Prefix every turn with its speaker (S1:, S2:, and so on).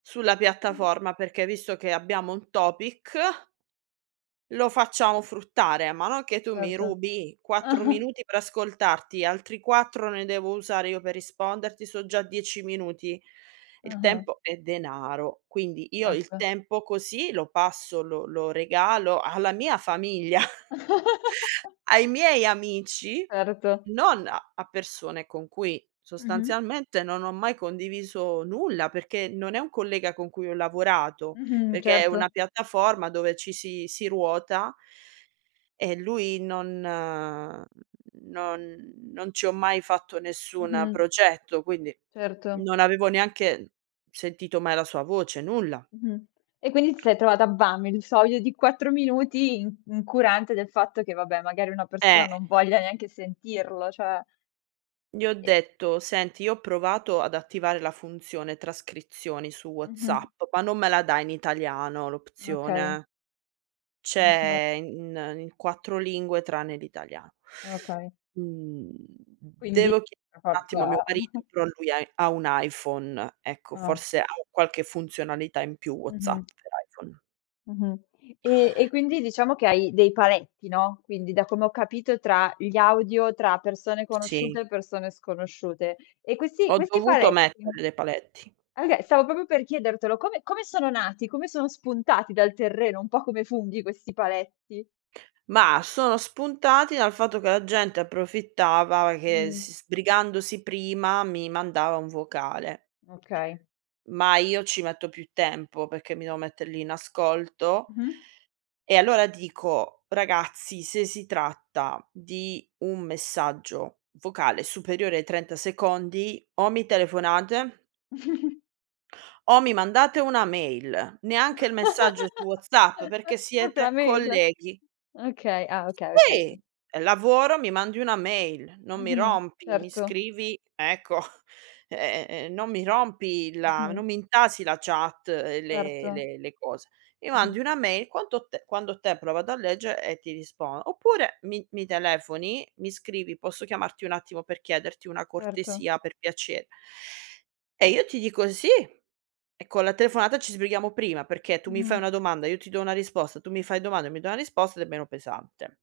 S1: Sulla piattaforma, perché visto che abbiamo un topic lo facciamo fruttare, ma non che tu mi
S2: Erto.
S1: rubi 4 minuti per ascoltarti, altri 4 ne devo usare io per risponderti, so' già 10 minuti. Il
S2: Ah-ah.
S1: tempo è denaro, quindi io il
S2: Erto.
S1: tempo così lo passo lo lo regalo alla mia famiglia, ai miei amici,
S2: Erto.
S1: non a persone con cui
S2: Mh-mh.
S1: sostanzialmente non ho mai condiviso nulla, perché non è un collega con cui ho lavorato,
S2: Mh-mh.
S1: perché è una
S2: Certo.
S1: piattaforma dove ci si si ruota e lui non non non ci ho mai fatto nessuna
S2: Mh-mh.
S1: progetto, quindi
S2: Certo.
S1: non avevo neanche sentito mai la sua voce, nulla.
S2: Mh-mh. E quindi ti sei trovata, bam, il 'sto audio di 4 minuti in incurante del fatto che, vabbè, magari una persona
S1: Eh!
S2: non voglia neanche sentirlo, cioè.
S1: Gli ho
S2: E
S1: detto: "Senti, io ho provato ad attivare la funzione trascrizioni su
S2: Mh-mh.
S1: WhatsApp, ma non me la dà in italiano
S2: Okay.
S1: l'opzione."
S2: [unintelligible]
S1: "C'è in in 4 lingue tranne l'italiano."
S2: Okay.
S1: Mhmm,
S2: Quindi,
S1: devo chie
S2: per
S1: attimo a mio
S2: forza
S1: mari però lui ha ha un iPhone. Ecco,
S2: Ah.
S1: forse ha qualche funzionalità in più WhatsApp
S2: Mh-mh.
S1: per iPhone.
S2: Mh-mh. E e quindi diciamo che hai dei paletti, no, quindi, da come ho capito, tra gli audio tra persone
S1: Sì.
S2: conosciute e persone sconosciute. E questi
S1: Ho
S2: questi
S1: dovuto
S2: paletti
S1: mettere dei paletti.
S2: oka s stavo proprio per chiedertelo, come come sono nati? Come son spuntati dal terreno? Un po' come funghi questi paletti.
S1: Mah, sono spuntati dal fatto che la gente approfittava che s
S2: Mh.
S1: sbrigandosi prima mi mandava un vocale.
S2: Okay.
S1: Ma io ci metto più tempo, perché mi devo mettere lì in ascolto,
S2: Mh-mh.
S1: e allora dico: "Ragazzi, se si tratta di un messaggio vocale superiore ai 30 secondi o mi telefonate" "o mi mandate una mail, neanche il messaggio su WhatsApp perché
S2: Proprio la
S1: siete
S2: [unintelligible]
S1: colleghi."
S2: Okay ah, okay,
S1: Si!
S2: okay.
S1: È lavoro, mi mandi una mail, non mi
S2: Mh-mh.
S1: rompi, mi
S2: Certo.
S1: scrivi ecco, e e e non mi rompi la
S2: Mh-mh.
S1: non mi intasi la chat e le
S2: Erto.
S1: le le cose, mi
S2: Mh-mh.
S1: mandi una mail, quanto te quando te hai provato a leggere e ti rispondo, oppure mi mi telefoni, mi scrivi: "Posso chiamarti un attimo per chiederti una
S2: Erto.
S1: cortesia, per piace" e io ti dico: "Sì", e con la telefonata ci sbrighiamo prima, perché tu mi fai
S2: Mh-mh.
S1: una domanda, io ti do una risposta, tu mi fai domanda, mi do una risposta ed è meno pesante.